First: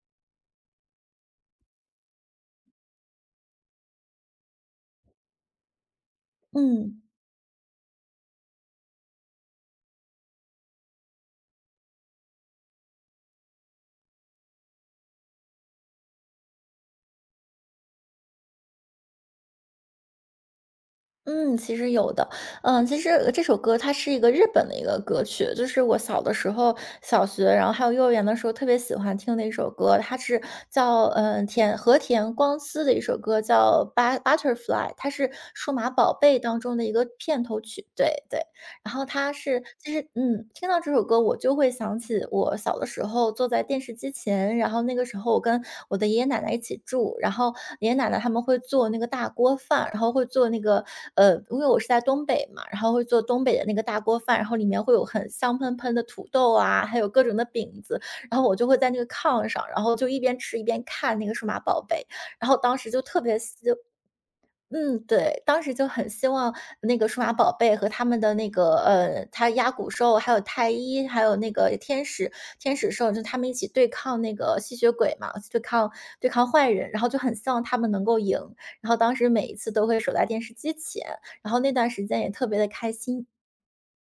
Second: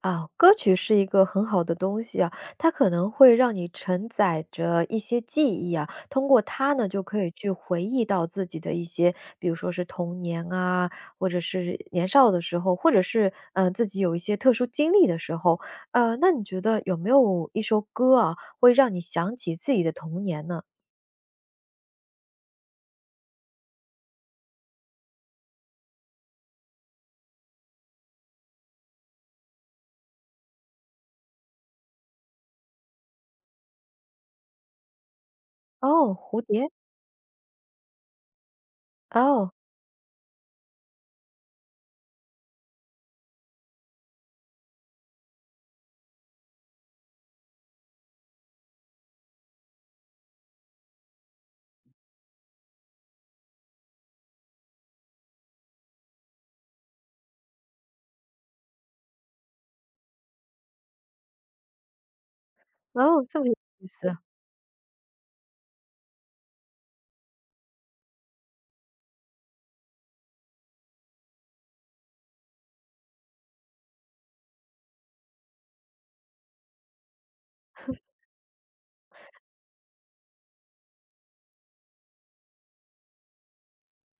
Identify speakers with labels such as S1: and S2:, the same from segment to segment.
S1: 啊，歌曲是一个很好的东西啊，它可能会让你承载着一些记忆啊，通过它呢，就
S2: 嗯
S1: 可以去回忆到自己的一些，比如说是童年啊，或者是年少的时候，或者是自己有一些特殊经历的时候，那你觉得有没有一首歌啊，会让你想起自己的童年呢？
S2: 嗯，其实有的，其实这首歌它是一个日本的一个歌曲，就是我小的时候，小学，然后还有幼儿园的时候特别喜欢听的一首歌，它是叫田和田光司的一首歌，叫Butterfly》，它是《数码宝
S1: 哦，蝴
S2: 贝》当
S1: 蝶，
S2: 中的一个片头曲，对对。然后它
S1: 哦
S2: 是其实听到这首歌我就会想起我小的时候坐在电视机前，然后那个时候我跟我的爷爷奶奶一起住，然后爷爷奶奶他们会做那个大锅饭，然后会做那个因为我是在东北嘛，然后会做东北的那个大锅饭，然后里面会有很香喷喷的土豆啊，还有各种的饼子，然后我就会在那个炕上，然后就一边吃一边看那个数码宝贝，然后当时就特
S1: 哦，
S2: 别
S1: 这么有
S2: 希
S1: 意思。
S2: 嗯，对，当时就很希望那个数码宝贝和他们的那个它鸭骨兽，还有太一，还有那个天使兽，就他们一起对抗那个吸血鬼嘛，对抗坏人，然后就很希望他们能够赢。然后当时每一次都会守在电视机前，然后那段时间也特别的开心。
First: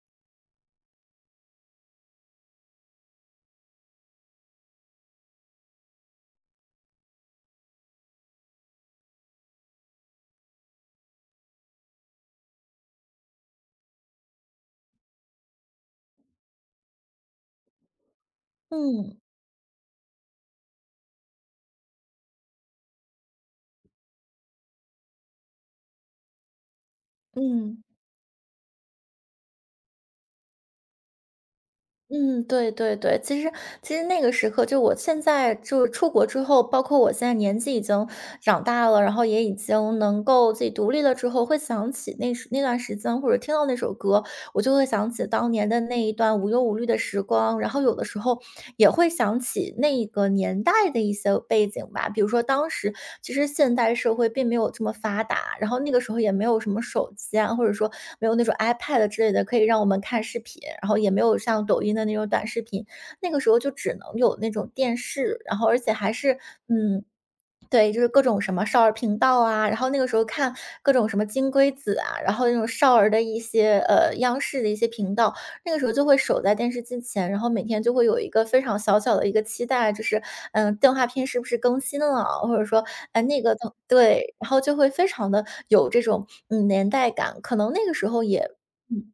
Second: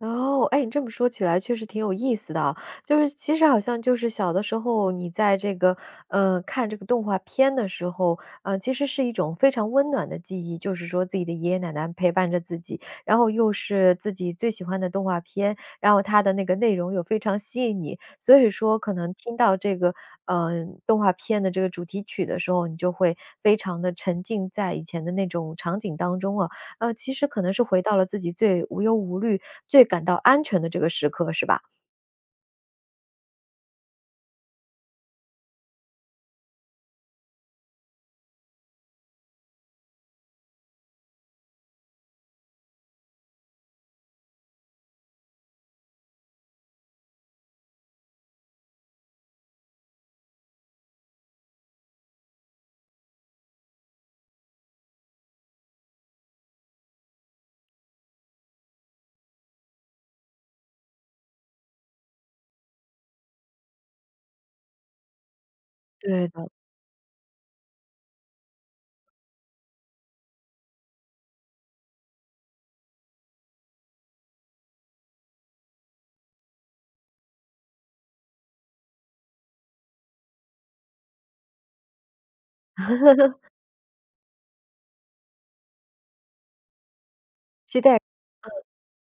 S1: 哦，哎，你这么说起来确实挺有意思的啊，就是其实好像就是小的时候，你在这个，看这个动画片的时候，其实是一种非常温暖的记忆，就是说自己的爷爷奶奶陪伴着自己，然后又是自己最喜欢的动画片，然后它的那个内容又非常吸引你，所以说可能
S2: 嗯
S1: 听到这个，嗯，动画片的这个主题曲的时候，你就会非常的沉浸在以前的那种场景当中啊。其实可能是回
S2: 嗯。
S1: 到了自己最无忧无虑、最感到安全的这个时刻，是吧？
S2: 嗯，对对对，其实那个时刻，就我现在就出国之后，包括我现在年纪已经长大了，然后也已经能够自己独立了之后，会想起那段时间，或者听到那首歌，我就会想起当年的那一段无忧无虑的时光，然后有的时候也会想起那个年代的一些背景吧。比如说当时其实现代社会并没有这么发达，然后那个时候也没有什么手机啊，或者说没有那种 iPad 之类的可以让我们看视频，然后也没有像抖音的那种短视频，那个时候就只能有那种电视，然后而且还
S1: 对
S2: 是
S1: 的，
S2: 嗯对，就是各种什么少儿频道啊，然后那个时候看各种什么金龟子啊，然后那种少儿的一些央视的一些频道，那个时候就会守在电视机前，然后每天就会有一个非常小小的一个期待，就是动画片是不是更新了，或者说哎那个动对，然后就会非常的有这种年代感，可能
S1: 期
S2: 那个
S1: 待
S2: 时候也。嗯。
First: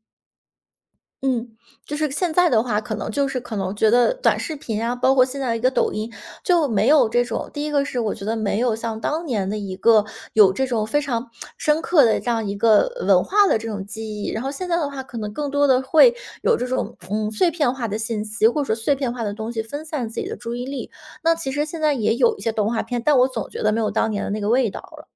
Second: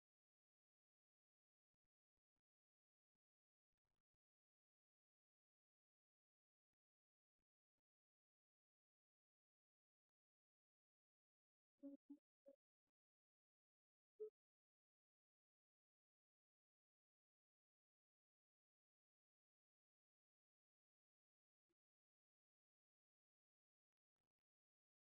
S2: 嗯，就是现在的话，可能就是可能觉得短视频啊，包括现在的一个抖音，就没有这种第一个是我觉得没有像当年的一个有这种非常深刻的这样一个文化的这种记忆，然后现在的话，可能更多的会有这种碎片化的信息，或者说碎片化的东西分散自己的注意力。那其实现在也有一些动画片，但我总觉得没有当年的那个味道了。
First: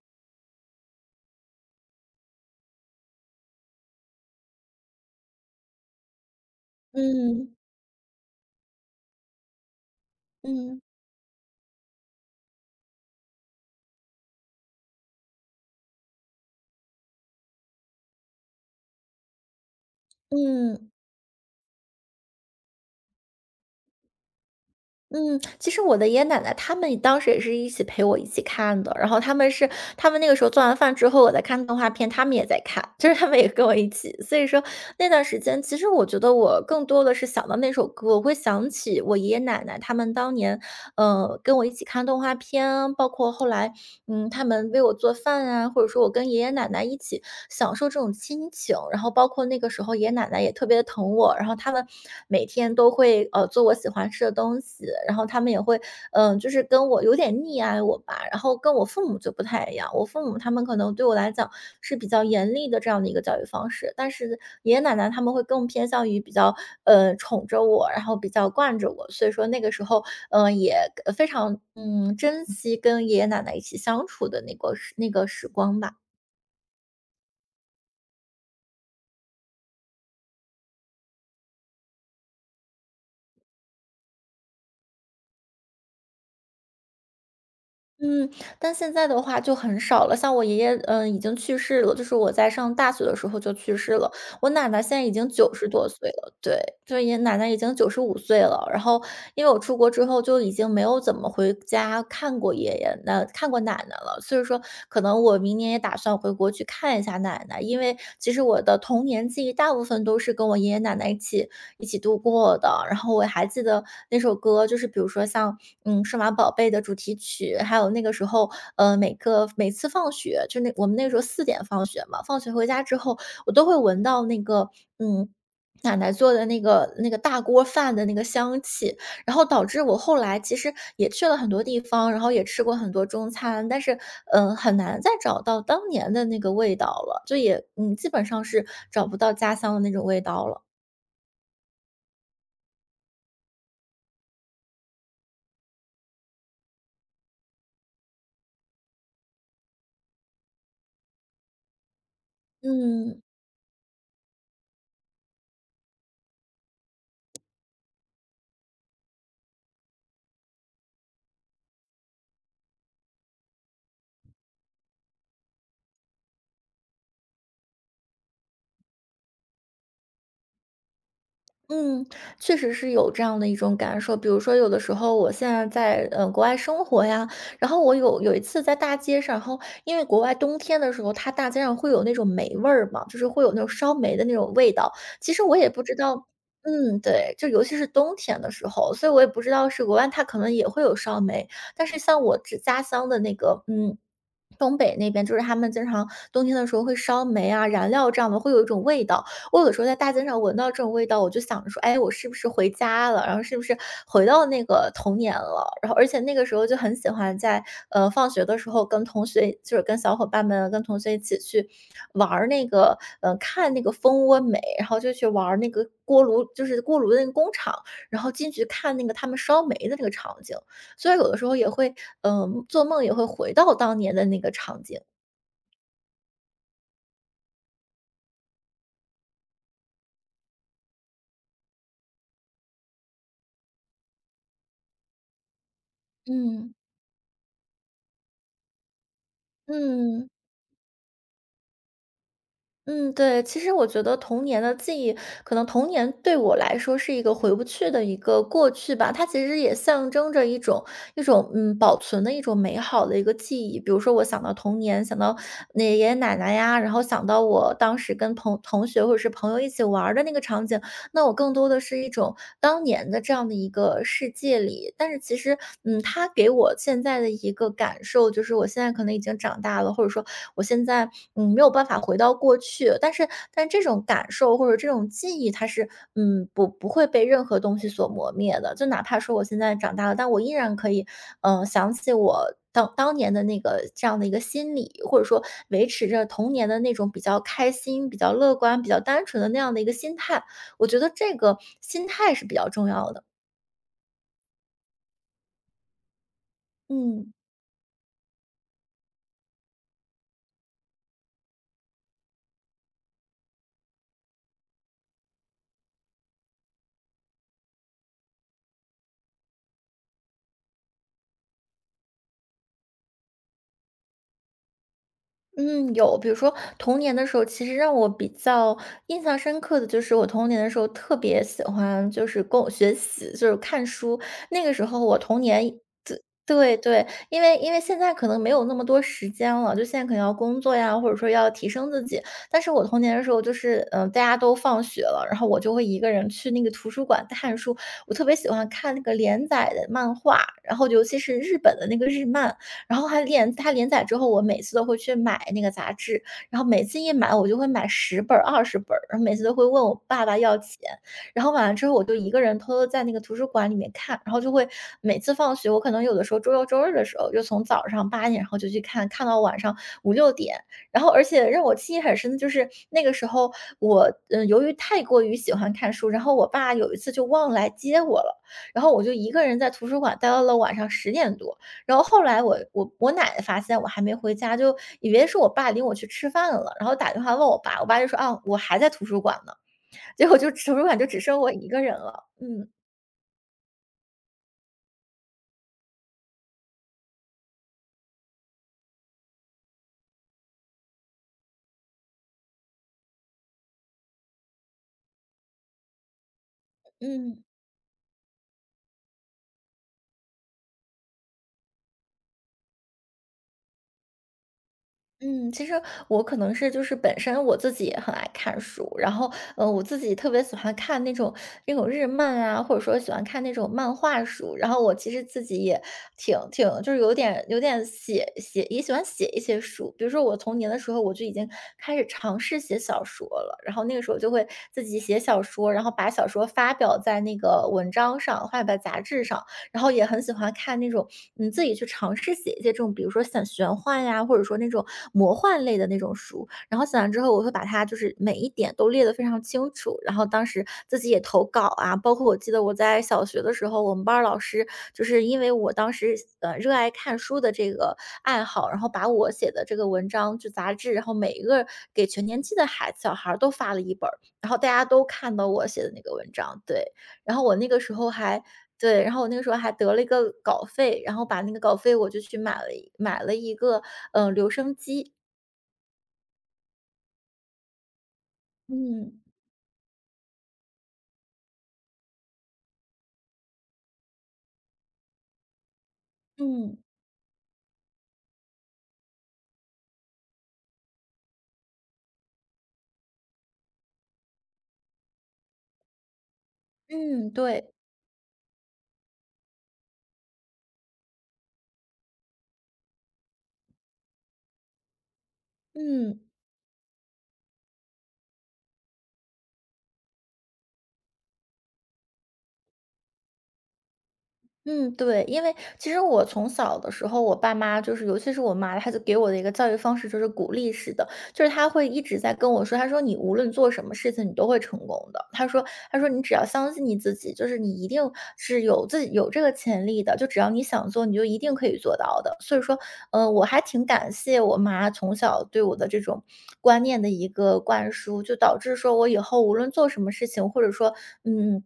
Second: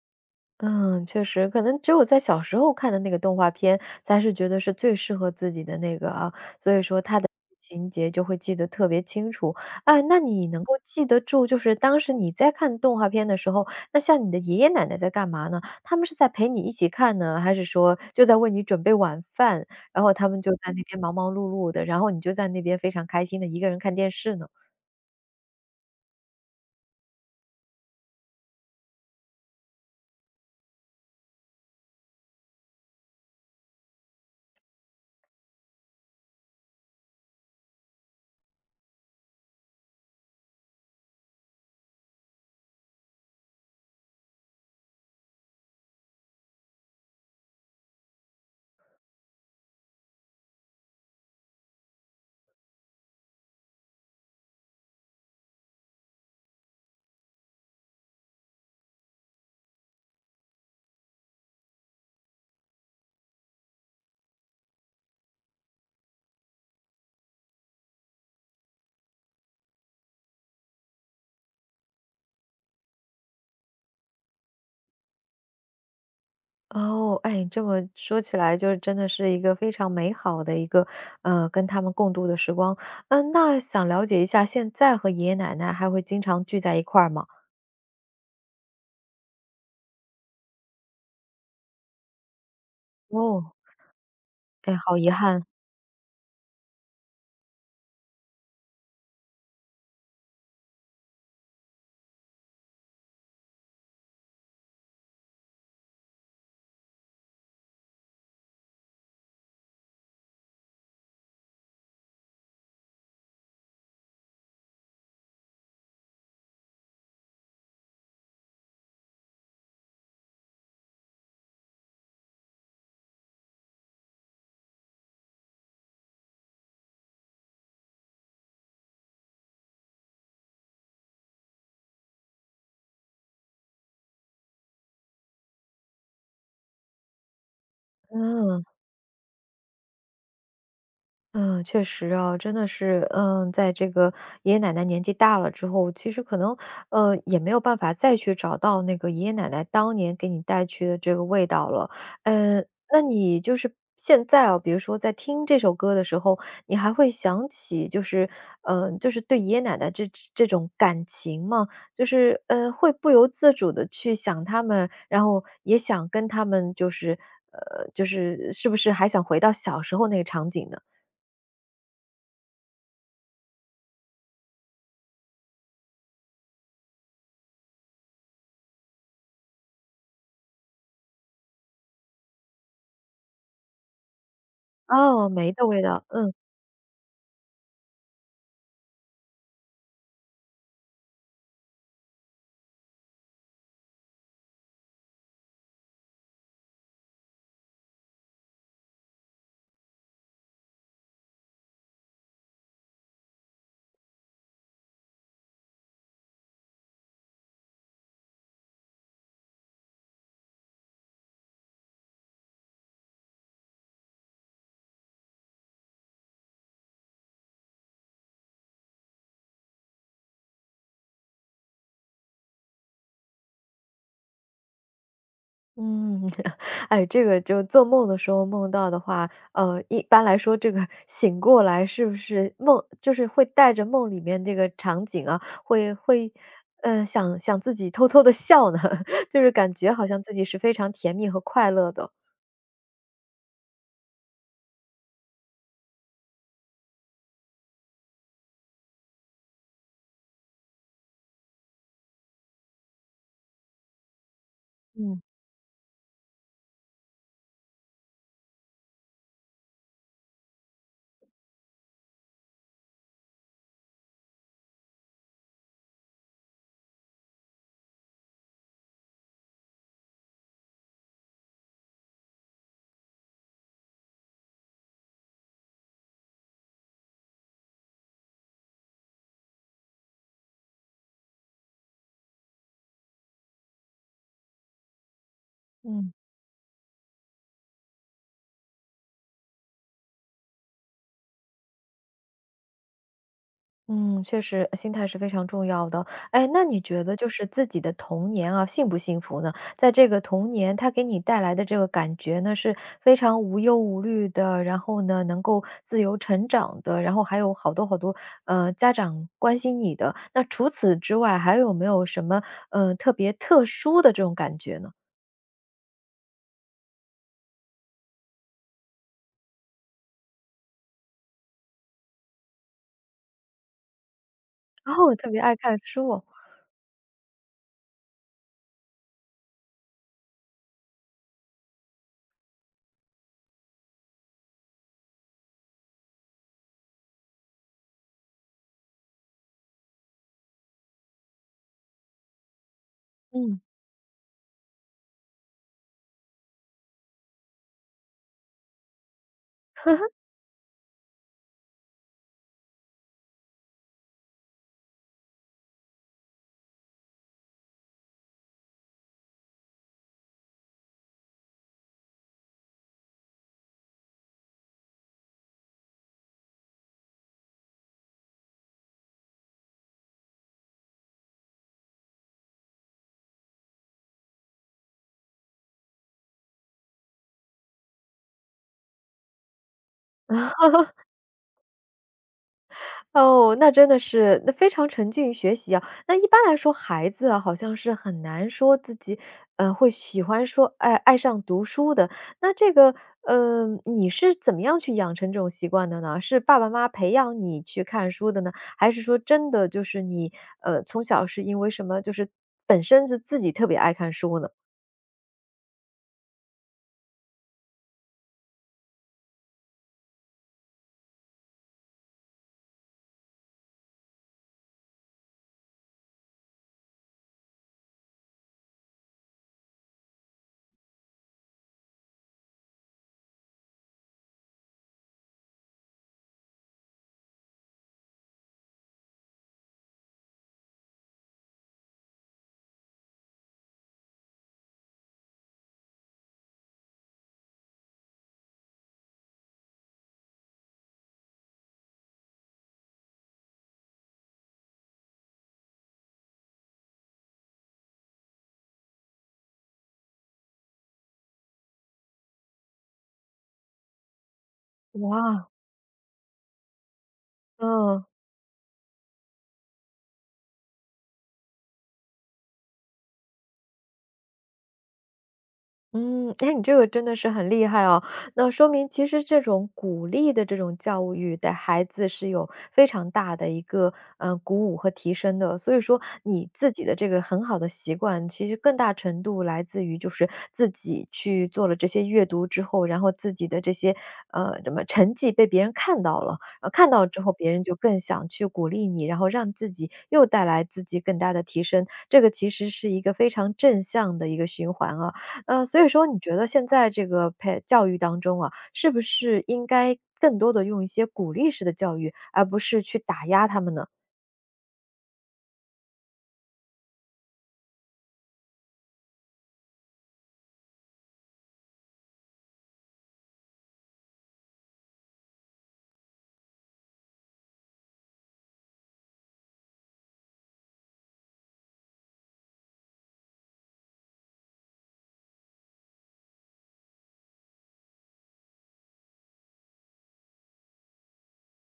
S1: 嗯，确实，可能只有在小时候看的那个动画片，才是觉得是最适合自己的那个啊，所以说它的
S2: 嗯
S1: 情节就会记得特别清楚。啊。那你能够
S2: 嗯
S1: 记得住，就是当时你在看动画片的时候，那像你的爷爷奶奶在干嘛呢？他们是在陪你一起看呢，还是说就在为你准备晚饭，然后他们就在那
S2: 嗯。
S1: 边忙忙碌碌的，然后你就在那边非常开心的一个人看电视呢？
S2: 嗯，其实我的爷爷奶奶他们当时也是一起陪我一起看的，然后他们那个时候做完饭之后，我在看动画片，他们也在看，就是他们也跟我一起。所以说那段时间，其实我觉得我更多的是想到那首歌，我会想起我爷爷奶奶他们当年，跟我一起看动画片，包括后来他们为我做饭啊，或者说我跟爷爷奶奶一起享受这种亲情。然后包括那个时候爷爷奶奶也特别地疼我，然后他们每天都会，做我喜欢吃的东西，然后他们也会，就是跟我有点溺爱我吧，然后跟我父母就不太一样。我父母他们可能对我来讲是比较严厉的这样的一个教育方式，但是爷爷奶奶他们会更偏向于比较宠着我，然后比较惯着我，所以说那个时候也非常珍惜跟爷爷奶奶一起相处的那个时光吧。
S1: 哦，哎，这么说起来就是真的是一个非常美好的一个，跟他们共度的时光。嗯，那想了解一下，现在和爷爷奶奶还会经常聚在一块儿吗？
S2: 嗯，但现在的话就很少了。像我爷爷，已经去世了，就是我在上大学的时候就
S1: 哦，
S2: 去世了。我奶
S1: 哎，
S2: 奶现
S1: 好
S2: 在
S1: 遗
S2: 已经
S1: 憾，
S2: 90多岁了。对，就是爷爷奶奶已经95岁了，然后因为我出国之后就已经没有怎么回家看过爷爷那看过奶奶了，所以说可能我明年也打算回国去看一下奶奶，因为其实我的童年记忆大部分都是跟我爷爷奶奶一起度过的，然后我还记得那首歌，就是比如说像，数码宝贝》的主题曲，还有那个时候，每次放学，就那我们那个时候4点放学嘛，放学回家之后，我都会闻到那个，嗯，奶奶做的那个大锅饭的那个香气，然后导致我后来其实也去了很多地方，然后也吃过很多中餐，但是，很难再找到当年的那个味道了，就也基本上
S1: 嗯。
S2: 是找不到家乡的那种味道了。
S1: 嗯，确实啊，真的是，嗯，在这个爷爷奶奶年纪大了之后，其实可能，也没有办法再去找到那个爷爷奶奶当年给你带去的这个味道了。嗯，那
S2: 嗯。
S1: 你就是现在啊，比如说在听这首歌的时候，你还会想起，就是，嗯、就是对爷爷奶奶这种感情吗？就是，会不由自主的去想他们，然后也想跟他们，就是，就是是不是还想回到小时候那个场景呢？
S2: 嗯，确实是有这样的一种感受。比如说，有的时候我现在在国外生活呀，然后我有一次在大街上，然后因为国外冬天的时候，它大街上会有那种霉味儿嘛，就是会有那种烧煤的那种味道。
S1: 哦，
S2: 其实
S1: 梅
S2: 我
S1: 的
S2: 也
S1: 味
S2: 不知
S1: 道，
S2: 道，
S1: 嗯。
S2: 嗯，对，就尤其是冬天的时候，所以我也不知道是国外它可能也会有烧煤，但是像我这家乡的那个，嗯。东北那边，就是他们经常冬天的时候会烧煤啊、燃料这样的，会有一种味道。我有的时候在大街上闻到这种味道，我就想着说，哎，我是不是回家了？然后是不是回到那个童年了？然后而且那个时候就很喜欢在放学的时候跟同学，就是跟小伙伴们、跟同学一起去玩儿那个，看那个蜂窝煤，然后就去玩儿那个锅炉，就是锅炉的那个工厂，然后进去看那个他们烧煤的那个场景。所以有的时候也会，做梦也会回到当年的那个场景。
S1: 嗯，哎，这个就做梦的时候梦到的话，一般来说这个 醒过来是不是梦就是会带着梦里面这个场景啊，会，
S2: 嗯。
S1: 嗯，想想自己偷偷的笑呢，就是感觉好像
S2: 嗯。
S1: 自己是非常甜蜜和快乐的。
S2: 嗯，对，其实我觉得童年的记忆，可能童年对我来说是一个回不去的一个过去吧，它其实也象征着一种保存的一种美好的一个记忆。比如说，我想到童年，想
S1: 嗯
S2: 到那爷爷奶奶呀，然后想到我当时跟同学或者是朋友一起玩儿的那个场景，那我更多的是一种当年的这样的一个世界里。但是其实，它给我现在的一个感受就是，我现在可能已经长大了，或者说我现在，没有办法回到过去，但这种感受或者这种记忆，它是，不会被任何东西所磨灭的。就哪怕说我现在长大了，但我依然可以，想起我当年的那个这样的一个心理，或者说维持
S1: 嗯。
S2: 着童年的那种比较开心、比较乐观、比较单纯的那样的一个心态。我觉得这个心态是比较重要的。
S1: 嗯，确实，心态是非常重要的。哎，那你觉得就
S2: 嗯。
S1: 是自己的童年啊，幸不幸福呢？在这个童年，它给你带来的这个感觉呢，是非常无忧无虑的，然后呢，能够自由成长的，然后还有好多好多，家长关心你的。那除此之外，还有没有什么，特别特殊的这种感觉呢？
S2: 嗯，有，比如说童年的时候，其实让我比较印象深刻的就是我童年的时候特别喜欢，就是跟我学习，就是看书。那个时候
S1: 哦，
S2: 我
S1: 特
S2: 童
S1: 别爱
S2: 年，
S1: 看书哦
S2: 对对对，因为现在可能没有那么多时间了，就现在可能要工作呀，或者说要提升自己。但是我童年的时候，就是大家都放学了，然后我就会一个人去那个图书馆看书。我特别喜欢看那个连载的漫画，然后尤其是日本的那个日漫。然后
S1: 嗯。
S2: 它连载之后，我每次都会去买那个杂志，然后每次一买我就会买十本儿20本儿，然后每次都会问我爸爸要钱。然后买完之后我就一个人偷偷在那个图书馆里面看，然后就会每次放学，我可能有的时候周六周日的时候，就从早上8点，然后就去看，看到晚上5、6点。然后而且让我记忆很深的就是那个时候我，由于太过于喜欢看书，然后我爸有一次就忘了来接我了，然后我就一个人在图书馆待到了晚上10点多。然后后来我奶奶发现我还没回家，就以为是我爸领我去吃饭了，然后打电话问我爸，我爸就说：“啊，我还在图书馆呢。”结果就图书馆就只剩我一个人了。嗯
S1: 哦，那真的是，那非常沉浸于学习啊。那一般来说，孩子啊，好像是很难说自己，会喜欢说，爱上读书的。那这个，你是怎么样去养成这种习惯的呢？是爸爸妈妈培养
S2: 嗯。
S1: 你去看书的呢？还是说真的就是你，从小是因为什么，就是本身是自己特别爱看书呢？
S2: 嗯，其实我可能是就是本身我自己也很爱看书，然后我自己特别喜欢看那种日漫啊，或者说喜欢看那种漫画书。然后我其实自己也挺就是有点也喜欢写一些书，比如说我童年的时候我就已经开始尝试写小说了，然后那个时候就会自己写小说，然后把小说发表在那个文章上，发表在杂志上。然后也很喜欢看那种，自己去尝试写一些这种，比如说像玄幻呀，或者说那种魔幻类的那种书。然后写完之后，我会把它就是每一点都列得非常清楚。然后当时自己也投稿啊，包括我记得我在小学的时候，我们班儿老师就是因为我当时热爱看书的这个爱好，然后把我写的这个文章就杂志，然后每一个给全年级的孩子小孩儿都发了一本儿，然后大家都看
S1: 哇，
S2: 到我写的那个文章，对。然后我那个时
S1: 嗯。
S2: 候还对，然后我那个时候还得了一个稿费，然后把那个稿费我就去买了一个，留声机。
S1: 嗯，哎，你这个真的是很厉害哦。那说明其
S2: 嗯，
S1: 实这种鼓励的这种教育，的孩子是有非常大的一个鼓舞和提升的。所以说你自
S2: 嗯，
S1: 己的这个很好的习惯，其实更大程度来自于就是自己去做了这些阅读之后，然后自己的这些什么成绩被别人看到了，看到之后
S2: 嗯，
S1: 别人
S2: 对，
S1: 就更想去鼓励你，然后让自己又带来自己更大的提升。这个其实是一个非常正向的一个循环啊。所以说你
S2: 嗯。
S1: 觉得现在这个培教育当中啊，是不是应该更多的用一些鼓励式的教育，而不是去打压他们呢？
S2: 嗯，对，因为其实我从小的时候，我爸妈就是，尤其是我妈，她就给我的一个教育方式就是鼓励式的，就是她会一直在跟我说，她说你无论做什么事情，你都会成功的。她说你只要相信你自己，就是你一定是有自己有这个潜力的，就只要你想做，你就一定可以做到的。所以说，我还挺感谢我妈从小对我的这种观念的一个灌输，就导致说我以后无论做什么事情，或者说，嗯。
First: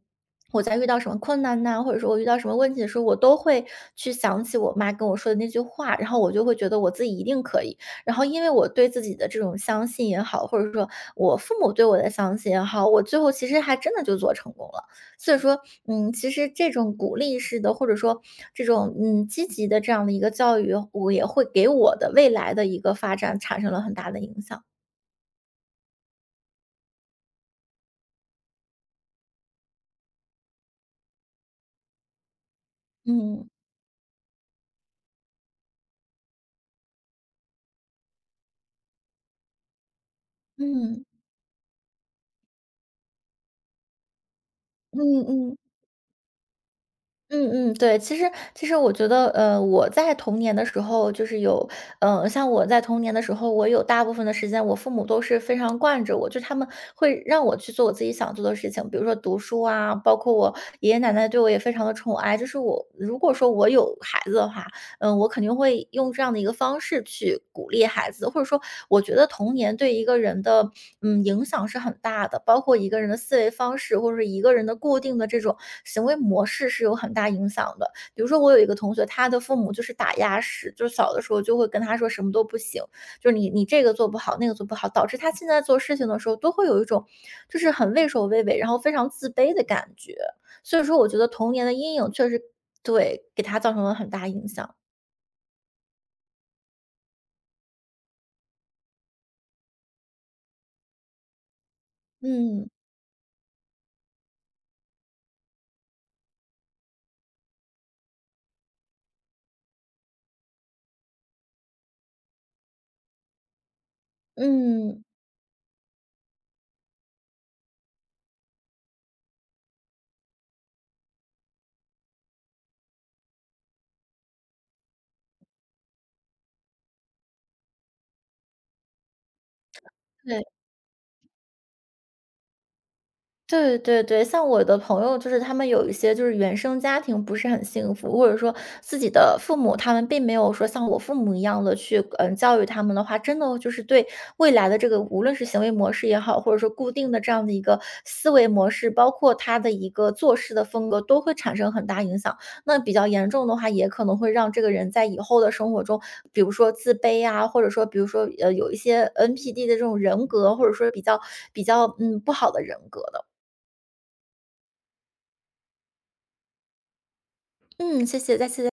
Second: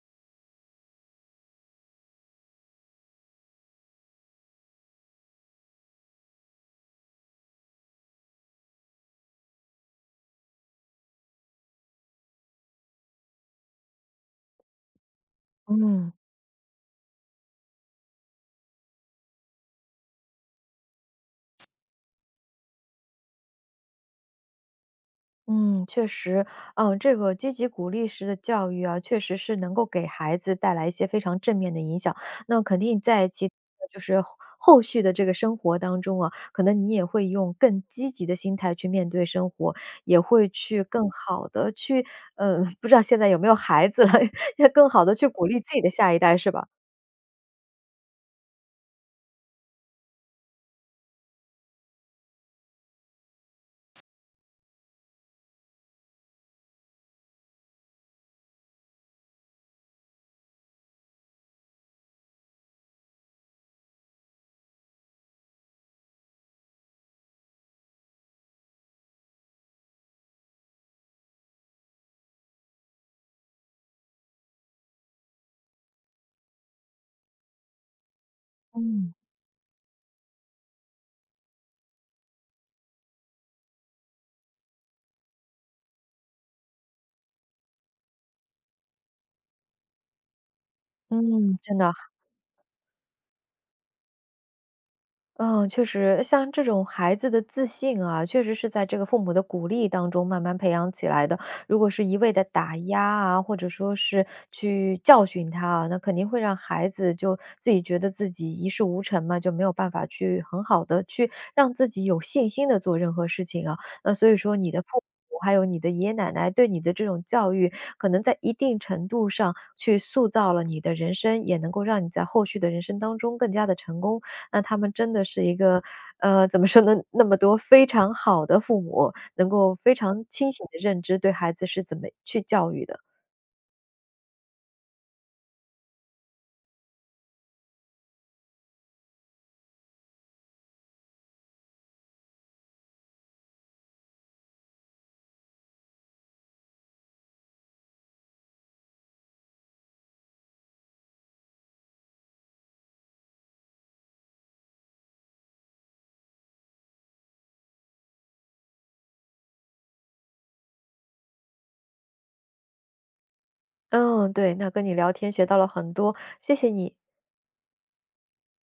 S2: 我在遇到什么困难呐，或者说我遇到什么问题的时候，我都会去想起我妈跟我说的那句话，然后我就会觉得我自己一定可以。然后因为我对自己的这种相信也好，或者说我父母对我的相信也好，我最后其实还真的就做成功了。所以说，
S1: 嗯。
S2: 其实这种鼓励式的，或者说这种积极的这样的一个教育，我也会给我的未来的一个发展产生了很大的影响。
S1: 嗯，确实，嗯，这个积极鼓励式的教育啊，确实是能够给孩子带来一些非常正面的影响。那肯定在其
S2: 嗯
S1: 就是后续的这个生活当中啊，可能你也会用更积极的心态去面对生活，也会去
S2: 嗯
S1: 更好的去嗯，不知道现在有没有孩子了，要更
S2: 嗯
S1: 好的去鼓
S2: 嗯。
S1: 励自己的下一代，是吧？
S2: 嗯嗯，对，其实我觉得，我在童年的时候，就是有，像我在童年的时候，我有大部分的时间，我父母都是非常惯着我，就他们会让我去做我自己想做的事情，比如说读书啊，包括我爷爷奶奶对我也非常的宠爱，就是我如果说我有孩子的话，我肯定会用这样的一个方式去鼓励孩子，或者说我觉得童年对一个人的影响是很大的，包括一个人的思维方式，或者是一个人的固定的这种行为模式是有很大影响的。比如说我有一个同学，
S1: 嗯。
S2: 他的父母就是打压式，就是小的时候就会跟他说什么都不行，就是你这个做不好，那个做不好，导致他现在做事情的时候都会有一种就是很畏首畏尾，然后非常自卑的感觉。所以说，我觉得童
S1: 嗯，
S2: 年的
S1: 真的。
S2: 阴影确实对给他造成了很大影响。
S1: 嗯，确实，像这种孩子的自信啊，确实是在这个父母的鼓励当中慢慢培养起来的。如果是一味的
S2: 嗯，
S1: 打压啊，或者说是去教训他啊，那肯定会让孩子就自己觉得自己一事无成嘛，就没有办法去很好的去让自己有信心的做任何事情啊。那所以说，你的父
S2: 嗯，
S1: 母还有你的爷爷奶奶对你的这种教育，可能在一定程度上去塑造了你的人生，也能够让你在后续的人生当中更加的成功。那他们真的是一个，怎么说呢，那么多非常好的父母，能够非常
S2: 对，
S1: 清醒的认知对孩子是怎么去教育的。
S2: 对对对，像我的朋友，就是他们有一些就是原生家庭不是很幸福，或者说自己的父母他们并没有说像我父母一样的去教育他们的话，真的就是对未来的这个无论是行为模式也好，或者说固定的这样的一个思维模式，包括他的一个做事的风格，都会产生很大影响。那比较严重的话，也可能会让这个人在以后的生活中，比如说自卑啊，或者说比如说有一些 NPD 的这种人格，或者说比较不好的人格的。
S1: 嗯，对，那跟你聊天学到了很多，谢谢你。
S2: 嗯，谢谢，再次。